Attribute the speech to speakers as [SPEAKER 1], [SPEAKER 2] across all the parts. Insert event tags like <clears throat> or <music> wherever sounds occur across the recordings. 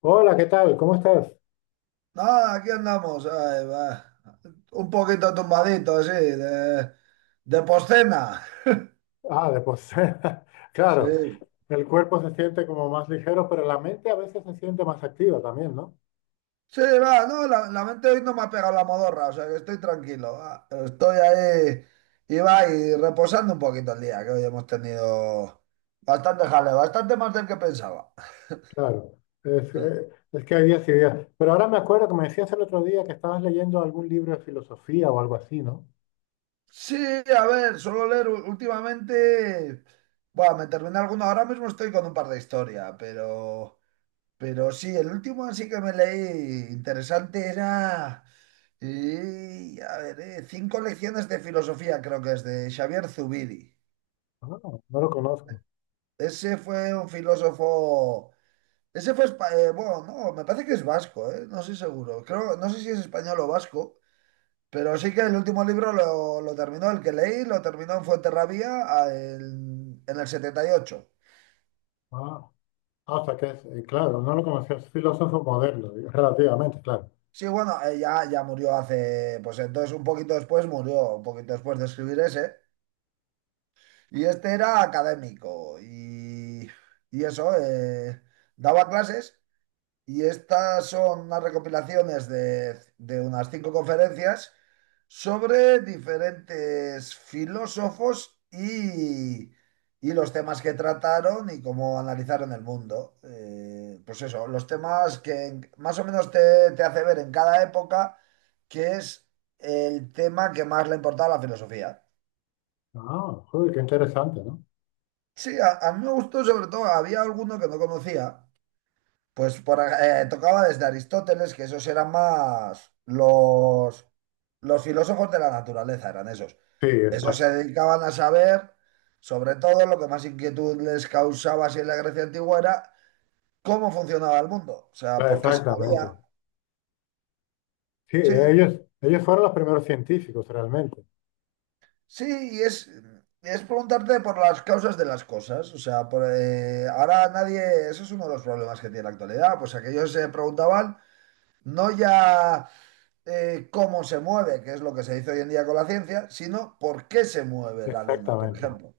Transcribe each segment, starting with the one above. [SPEAKER 1] Hola, ¿qué tal? ¿Cómo estás?
[SPEAKER 2] No, aquí andamos, ay, va. Un poquito tumbadito, sí, de postcena.
[SPEAKER 1] Ah, de postura. <laughs> Claro,
[SPEAKER 2] Sí,
[SPEAKER 1] el cuerpo se siente como más ligero, pero la mente a veces se siente más activa también, ¿no?
[SPEAKER 2] sí, va, no, la mente hoy no me ha pegado la modorra, o sea que estoy tranquilo, va. Estoy ahí y va, y reposando un poquito el día, que hoy hemos tenido bastante jaleo, bastante más del que pensaba.
[SPEAKER 1] Claro, es que hay días y días. Pero ahora me acuerdo que me decías el otro día que estabas leyendo algún libro de filosofía o algo así, ¿no?
[SPEAKER 2] Sí, a ver, suelo leer últimamente. Bueno, me terminé alguno. Ahora mismo estoy con un par de historias, pero. Pero sí, el último así que me leí interesante era, y, a ver, Cinco lecciones de filosofía, creo que es de Xavier Zubiri.
[SPEAKER 1] Ah, no lo conozco.
[SPEAKER 2] Ese fue un filósofo, ese fue, bueno, no, me parece que es vasco, no estoy seguro. Creo, no sé si es español o vasco, pero sí que el último libro lo terminó, el que leí, lo terminó en Fuenterrabía en el 78.
[SPEAKER 1] Ah, ah, o sea que es, claro, no lo conocía, es filósofo moderno, digo, relativamente, claro.
[SPEAKER 2] Sí, bueno, ya, ya murió hace, pues entonces un poquito después murió, un poquito después de escribir ese. Y este era académico y eso, daba clases y estas son unas recopilaciones de unas cinco conferencias sobre diferentes filósofos y los temas que trataron y cómo analizaron el mundo. Pues eso, los temas que más o menos te, te hace ver en cada época que es el tema que más le importaba a la filosofía.
[SPEAKER 1] Ah, joder, qué interesante, ¿no?
[SPEAKER 2] Sí, a mí me gustó sobre todo, había alguno que no conocía, pues por, tocaba desde Aristóteles, que esos eran más los filósofos de la naturaleza, eran esos.
[SPEAKER 1] Sí,
[SPEAKER 2] Esos
[SPEAKER 1] exacto,
[SPEAKER 2] se dedicaban a saber, sobre todo lo que más inquietud les causaba si en la Grecia antigua era cómo funcionaba el mundo, o sea, por qué se movía.
[SPEAKER 1] exactamente. Sí,
[SPEAKER 2] Sí,
[SPEAKER 1] ellos fueron los primeros científicos realmente.
[SPEAKER 2] sí, y es preguntarte por las causas de las cosas, o sea, por, ahora nadie, eso es uno de los problemas que tiene la actualidad, pues aquellos se preguntaban. No ya cómo se mueve, que es lo que se dice hoy en día con la ciencia, sino por qué se mueve la luna, por
[SPEAKER 1] Exactamente.
[SPEAKER 2] ejemplo.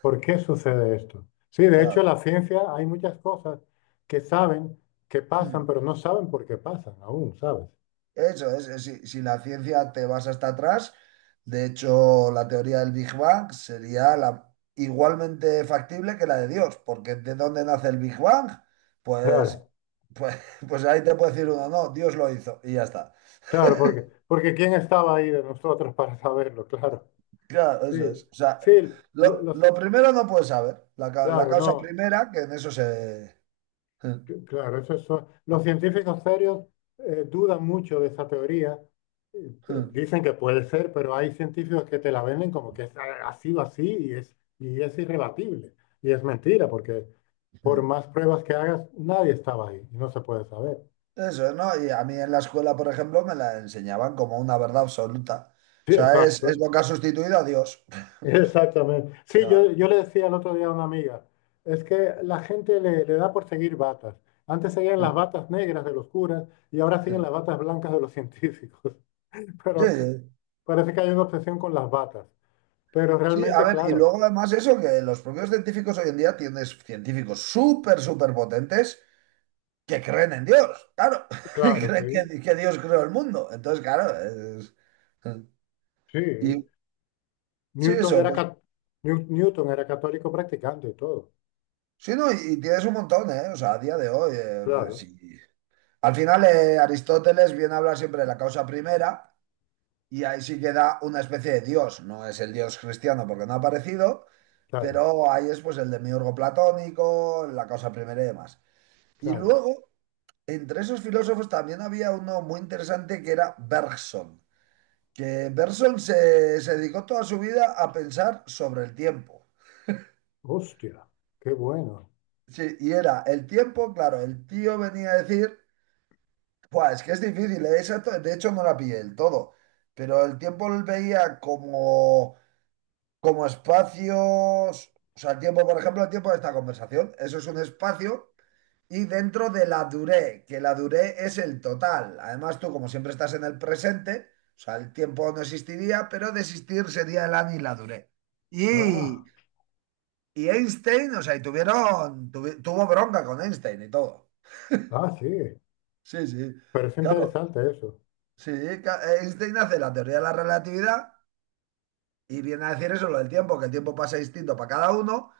[SPEAKER 1] ¿Por qué sucede esto? Sí, de hecho,
[SPEAKER 2] Claro.
[SPEAKER 1] la ciencia hay muchas cosas que saben que
[SPEAKER 2] Hmm.
[SPEAKER 1] pasan, pero no saben por qué pasan aún, ¿sabes?
[SPEAKER 2] Eso es, si, si la ciencia te vas hasta atrás, de hecho, la teoría del Big Bang sería la, igualmente factible que la de Dios, porque ¿de dónde nace el Big Bang? Pues,
[SPEAKER 1] Claro,
[SPEAKER 2] pues, <laughs> pues ahí te puede decir uno, no, Dios lo hizo y ya está.
[SPEAKER 1] claro, porque, porque ¿quién estaba ahí de nosotros <laughs> para saberlo? Claro.
[SPEAKER 2] Claro,
[SPEAKER 1] Sí,
[SPEAKER 2] eso es. O sea,
[SPEAKER 1] sí, los,
[SPEAKER 2] lo primero no puedes saber, la, la
[SPEAKER 1] claro,
[SPEAKER 2] causa
[SPEAKER 1] no,
[SPEAKER 2] primera, que en eso se.
[SPEAKER 1] claro, eso es, los científicos serios dudan mucho de esa teoría. Dicen que puede ser, pero hay científicos que te la venden como que es así o así y es irrebatible. Y es mentira, porque por más pruebas que hagas, nadie estaba ahí y no se puede saber.
[SPEAKER 2] Eso, ¿no? Y a mí en la escuela, por ejemplo, me la enseñaban como una verdad absoluta. O
[SPEAKER 1] Sí,
[SPEAKER 2] sea, es
[SPEAKER 1] exacto.
[SPEAKER 2] lo que ha
[SPEAKER 1] <laughs>
[SPEAKER 2] sustituido a Dios. <laughs>
[SPEAKER 1] Exactamente. Sí,
[SPEAKER 2] Claro.
[SPEAKER 1] yo le decía el otro día a una amiga, es que la gente le da por seguir batas. Antes seguían
[SPEAKER 2] Sí,
[SPEAKER 1] las batas negras de los curas y ahora siguen las batas blancas de los científicos. <laughs> Pero
[SPEAKER 2] sí.
[SPEAKER 1] parece que hay una obsesión con las batas. Pero
[SPEAKER 2] Sí, a
[SPEAKER 1] realmente,
[SPEAKER 2] ver, y
[SPEAKER 1] claro,
[SPEAKER 2] luego además eso, que los propios científicos hoy en día tienes científicos súper, súper potentes que creen en Dios, claro, <laughs> y
[SPEAKER 1] claro,
[SPEAKER 2] creen
[SPEAKER 1] sí,
[SPEAKER 2] que Dios creó el mundo. Entonces, claro, es.
[SPEAKER 1] sí.
[SPEAKER 2] Y sí,
[SPEAKER 1] Newton
[SPEAKER 2] eso,
[SPEAKER 1] era,
[SPEAKER 2] pues
[SPEAKER 1] Newton era católico practicante y todo.
[SPEAKER 2] sí, no, y tienes un montón, ¿eh? O sea, a día de hoy,
[SPEAKER 1] Claro,
[SPEAKER 2] sí. Al final, Aristóteles viene a hablar siempre de la causa primera y ahí sí queda una especie de dios. No es el dios cristiano porque no ha aparecido,
[SPEAKER 1] claro,
[SPEAKER 2] pero ahí es pues el demiurgo platónico, la causa primera y demás. Y
[SPEAKER 1] claro.
[SPEAKER 2] luego, entre esos filósofos también había uno muy interesante que era Bergson, que Bergson se, se dedicó toda su vida a pensar sobre el tiempo.
[SPEAKER 1] Hostia, qué bueno.
[SPEAKER 2] Sí, y era el tiempo, claro, el tío venía a decir. Buah, es que es difícil, ¿eh? Esa de hecho no la pillé del todo, pero el tiempo lo veía como, como espacios, o sea, el tiempo, por ejemplo, el tiempo de esta conversación, eso es un espacio y dentro de la duré, que la duré es el total. Además, tú como siempre estás en el presente, o sea, el tiempo no existiría, pero de existir sería el ani y la duré. Y,
[SPEAKER 1] Ah.
[SPEAKER 2] y Einstein, o sea, y tuvieron, tuvo bronca con Einstein y todo.
[SPEAKER 1] Ah, sí,
[SPEAKER 2] Sí, sí.
[SPEAKER 1] pero es
[SPEAKER 2] Claro.
[SPEAKER 1] interesante eso,
[SPEAKER 2] Sí, Einstein hace la teoría de la relatividad y viene a decir eso, lo del tiempo, que el tiempo pasa distinto para cada uno.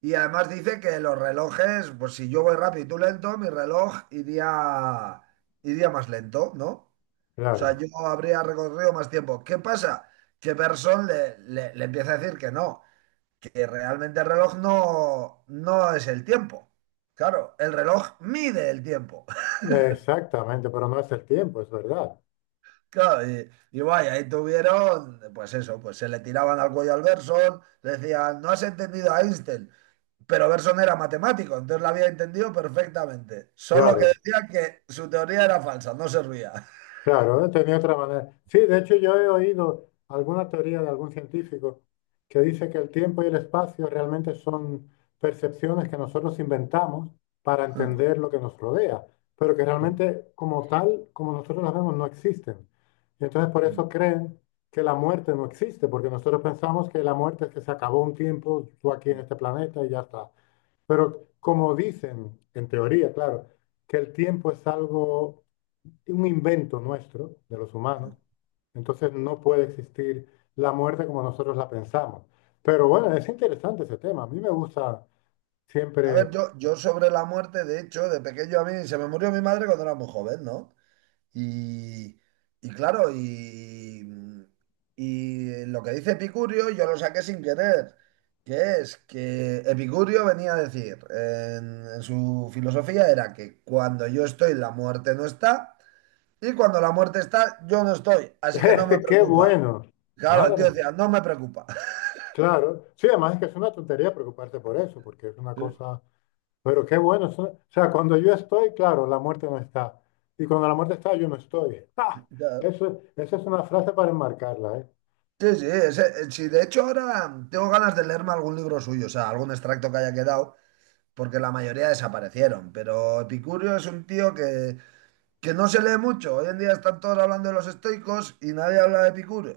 [SPEAKER 2] Y además dice que los relojes, pues si yo voy rápido y tú lento, mi reloj iría, iría más lento, ¿no? O sea,
[SPEAKER 1] claro.
[SPEAKER 2] yo habría recorrido más tiempo. ¿Qué pasa? Que Bergson le, le empieza a decir que no, que realmente el reloj no, no es el tiempo. Claro, el reloj mide el tiempo.
[SPEAKER 1] Exactamente, pero no es el tiempo, es verdad.
[SPEAKER 2] Claro, y vaya, ahí tuvieron, pues eso, pues se le tiraban al cuello al Berson, le decían, no has entendido a Einstein, pero Berson era matemático, entonces la había entendido perfectamente, solo que
[SPEAKER 1] Claro,
[SPEAKER 2] decía que su teoría era falsa, no servía.
[SPEAKER 1] claro, tenía otra manera. Sí, de hecho yo he oído alguna teoría de algún científico que dice que el tiempo y el espacio realmente son percepciones que nosotros inventamos para entender
[SPEAKER 2] <laughs>
[SPEAKER 1] lo que nos rodea, pero que realmente como tal, como nosotros las vemos, no existen. Y entonces por eso creen que la muerte no existe, porque nosotros pensamos que la muerte es que se acabó un tiempo, tú aquí en este planeta y ya está. Pero como dicen, en teoría, claro, que el tiempo es algo, un invento nuestro, de los humanos, entonces no puede existir la muerte como nosotros la pensamos. Pero bueno, es interesante ese tema. A mí me gusta
[SPEAKER 2] A ver,
[SPEAKER 1] siempre,
[SPEAKER 2] yo sobre la muerte, de hecho, de pequeño a mí, se me murió mi madre cuando era muy joven, ¿no? Y, y claro, y, y lo que dice Epicurio yo lo saqué sin querer, que es que Epicurio venía a decir en su filosofía era que cuando yo estoy la muerte no está y cuando la muerte está yo no estoy, así que no me
[SPEAKER 1] <laughs> qué
[SPEAKER 2] preocupa.
[SPEAKER 1] bueno,
[SPEAKER 2] Claro, el tío
[SPEAKER 1] madre,
[SPEAKER 2] decía, no me preocupa. <laughs>
[SPEAKER 1] claro. Sí, además es que es una tontería preocuparse por eso, porque es una
[SPEAKER 2] Sí.
[SPEAKER 1] cosa, pero qué bueno. O sea, cuando yo estoy, claro, la muerte no está. Y cuando la muerte está, yo no estoy. <laughs> ¡Ah!
[SPEAKER 2] Ya.
[SPEAKER 1] Eso, esa es una frase para enmarcarla, ¿eh?
[SPEAKER 2] Sí, sí, sí, de hecho ahora tengo ganas de leerme algún libro suyo, o sea, algún extracto que haya quedado, porque la mayoría desaparecieron. Pero Epicurio es un tío que no se lee mucho. Hoy en día están todos hablando de los estoicos y nadie habla de Epicurio.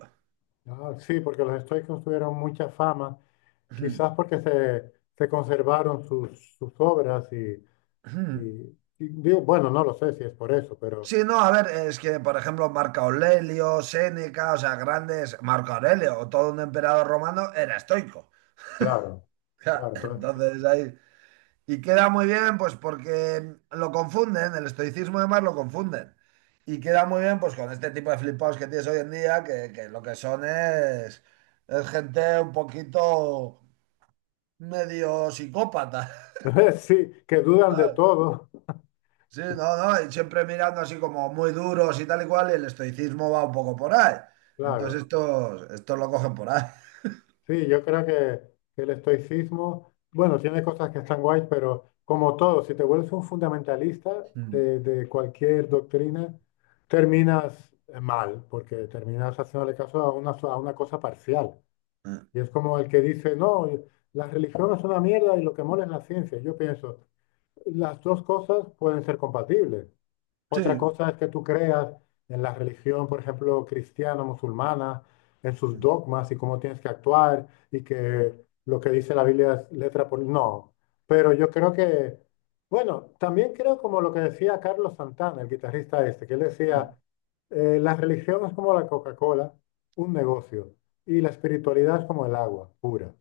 [SPEAKER 1] Ah, sí, porque los estoicos tuvieron mucha fama, quizás
[SPEAKER 2] <clears throat>
[SPEAKER 1] porque se conservaron sus obras y,
[SPEAKER 2] <laughs>
[SPEAKER 1] y digo, bueno, no lo sé si es por eso, pero
[SPEAKER 2] Sí, no, a ver, es que, por ejemplo, Marco Aurelio, Séneca, o sea, grandes, Marco Aurelio, todo un emperador romano era estoico.
[SPEAKER 1] claro, claro,
[SPEAKER 2] <laughs> Entonces ahí. Y queda muy bien, pues porque lo confunden, el estoicismo de Mar lo confunden. Y queda muy bien, pues con este tipo de flipados que tienes hoy en día, que lo que son es gente un poquito medio psicópata.
[SPEAKER 1] entonces, <laughs> sí, que
[SPEAKER 2] <laughs>
[SPEAKER 1] dudan de
[SPEAKER 2] ¿Sabes?
[SPEAKER 1] todo,
[SPEAKER 2] Sí, no, no, y siempre mirando así como muy duros y tal y cual, y el estoicismo va un poco por ahí. Entonces
[SPEAKER 1] claro.
[SPEAKER 2] estos, estos lo cogen por ahí.
[SPEAKER 1] Sí, yo creo que el estoicismo, bueno, tiene cosas que están guays, pero como todo, si te vuelves un fundamentalista
[SPEAKER 2] <laughs>
[SPEAKER 1] de cualquier doctrina, terminas mal, porque terminas haciéndole caso a una, a una cosa parcial. Y es como el que dice, no, la religión es una mierda y lo que mola es la ciencia. Yo pienso, las dos cosas pueden ser compatibles. Otra
[SPEAKER 2] Sí.
[SPEAKER 1] cosa es que tú creas en la religión, por ejemplo, cristiana, musulmana, en sus
[SPEAKER 2] Mm,
[SPEAKER 1] dogmas y cómo tienes que actuar y
[SPEAKER 2] mm,
[SPEAKER 1] que lo que dice la Biblia es letra por... No, pero yo creo que, bueno, también creo como lo que decía Carlos Santana, el guitarrista este, que él
[SPEAKER 2] mm.
[SPEAKER 1] decía, la religión es como la Coca-Cola, un negocio, y la espiritualidad es como el agua pura.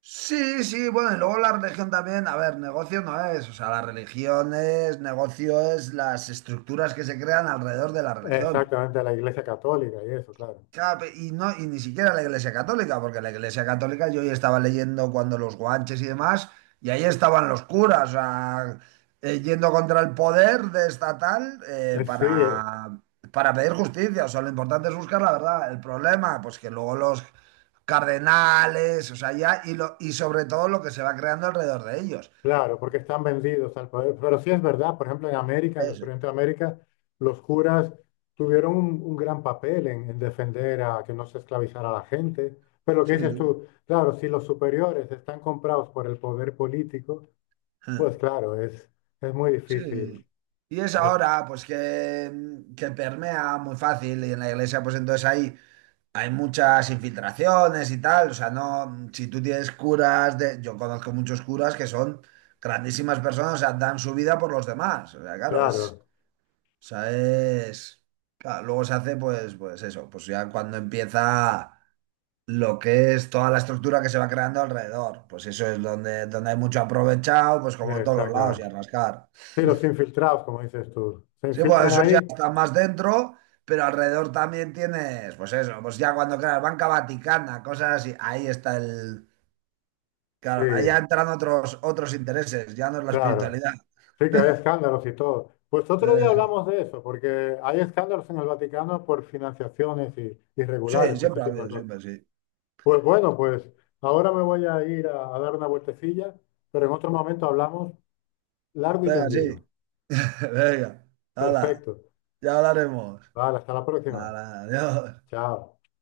[SPEAKER 2] Sí, sí, bueno, y luego la religión también, a ver, negocio no es, o sea, la religión es, negocio es las estructuras que se crean alrededor de la religión.
[SPEAKER 1] Exactamente, la Iglesia Católica y eso, claro.
[SPEAKER 2] Claro, y, no, y ni siquiera la Iglesia Católica, porque la Iglesia Católica yo ya estaba leyendo cuando los guanches y demás, y ahí estaban los curas, o sea, yendo contra el poder de estatal
[SPEAKER 1] Sí,
[SPEAKER 2] para pedir justicia. O sea, lo importante es buscar la verdad. El problema, pues que luego los cardenales, o sea, ya, y, lo, y sobre todo lo que se va creando alrededor de ellos.
[SPEAKER 1] claro, porque están vendidos al poder. Pero sí es verdad, por ejemplo, en América, en los
[SPEAKER 2] Eso.
[SPEAKER 1] experimento de América, los curas tuvieron un gran papel en defender a que no se esclavizara a la gente. Pero lo que
[SPEAKER 2] Sí,
[SPEAKER 1] dices
[SPEAKER 2] sí.
[SPEAKER 1] tú, claro, si los superiores están comprados por el poder político,
[SPEAKER 2] Ah.
[SPEAKER 1] pues claro, es muy
[SPEAKER 2] Sí.
[SPEAKER 1] difícil.
[SPEAKER 2] Y es
[SPEAKER 1] Es,
[SPEAKER 2] ahora, pues que permea muy fácil y en la iglesia, pues entonces ahí. Hay muchas infiltraciones y tal, o sea, no, si tú tienes curas, de, yo conozco muchos curas que son grandísimas personas, o sea, dan su vida por los demás, o sea, claro, es,
[SPEAKER 1] claro,
[SPEAKER 2] o sea, es, claro, luego se hace pues, pues eso, pues ya cuando empieza lo que es toda la estructura que se va creando alrededor, pues eso es donde, donde hay mucho aprovechado, pues como
[SPEAKER 1] yeah,
[SPEAKER 2] en todos los lados y
[SPEAKER 1] exactamente.
[SPEAKER 2] a rascar.
[SPEAKER 1] Sí, los infiltrados, como dices tú, se
[SPEAKER 2] Sí, bueno,
[SPEAKER 1] infiltran
[SPEAKER 2] eso ya
[SPEAKER 1] ahí,
[SPEAKER 2] está más dentro, pero alrededor también tienes, pues eso, pues ya cuando creas Banca Vaticana, cosas así, ahí está el,
[SPEAKER 1] sí,
[SPEAKER 2] claro, ahí ya entran otros, otros intereses, ya no es la
[SPEAKER 1] claro.
[SPEAKER 2] espiritualidad.
[SPEAKER 1] Sí, que hay escándalos y todo. Pues otro día
[SPEAKER 2] Eso.
[SPEAKER 1] hablamos de eso, porque hay escándalos en el Vaticano por financiaciones
[SPEAKER 2] Sí,
[SPEAKER 1] irregulares y ese
[SPEAKER 2] siempre ha
[SPEAKER 1] tipo de
[SPEAKER 2] habido,
[SPEAKER 1] cosas.
[SPEAKER 2] siempre, sí.
[SPEAKER 1] Pues bueno, pues ahora me voy a ir a dar una vueltecilla, pero en otro momento hablamos largo y
[SPEAKER 2] Venga,
[SPEAKER 1] tendido.
[SPEAKER 2] sí. <laughs> Venga, hala,
[SPEAKER 1] Perfecto.
[SPEAKER 2] ya hablaremos.
[SPEAKER 1] Vale, hasta la próxima.
[SPEAKER 2] Hala, adiós.
[SPEAKER 1] Chao.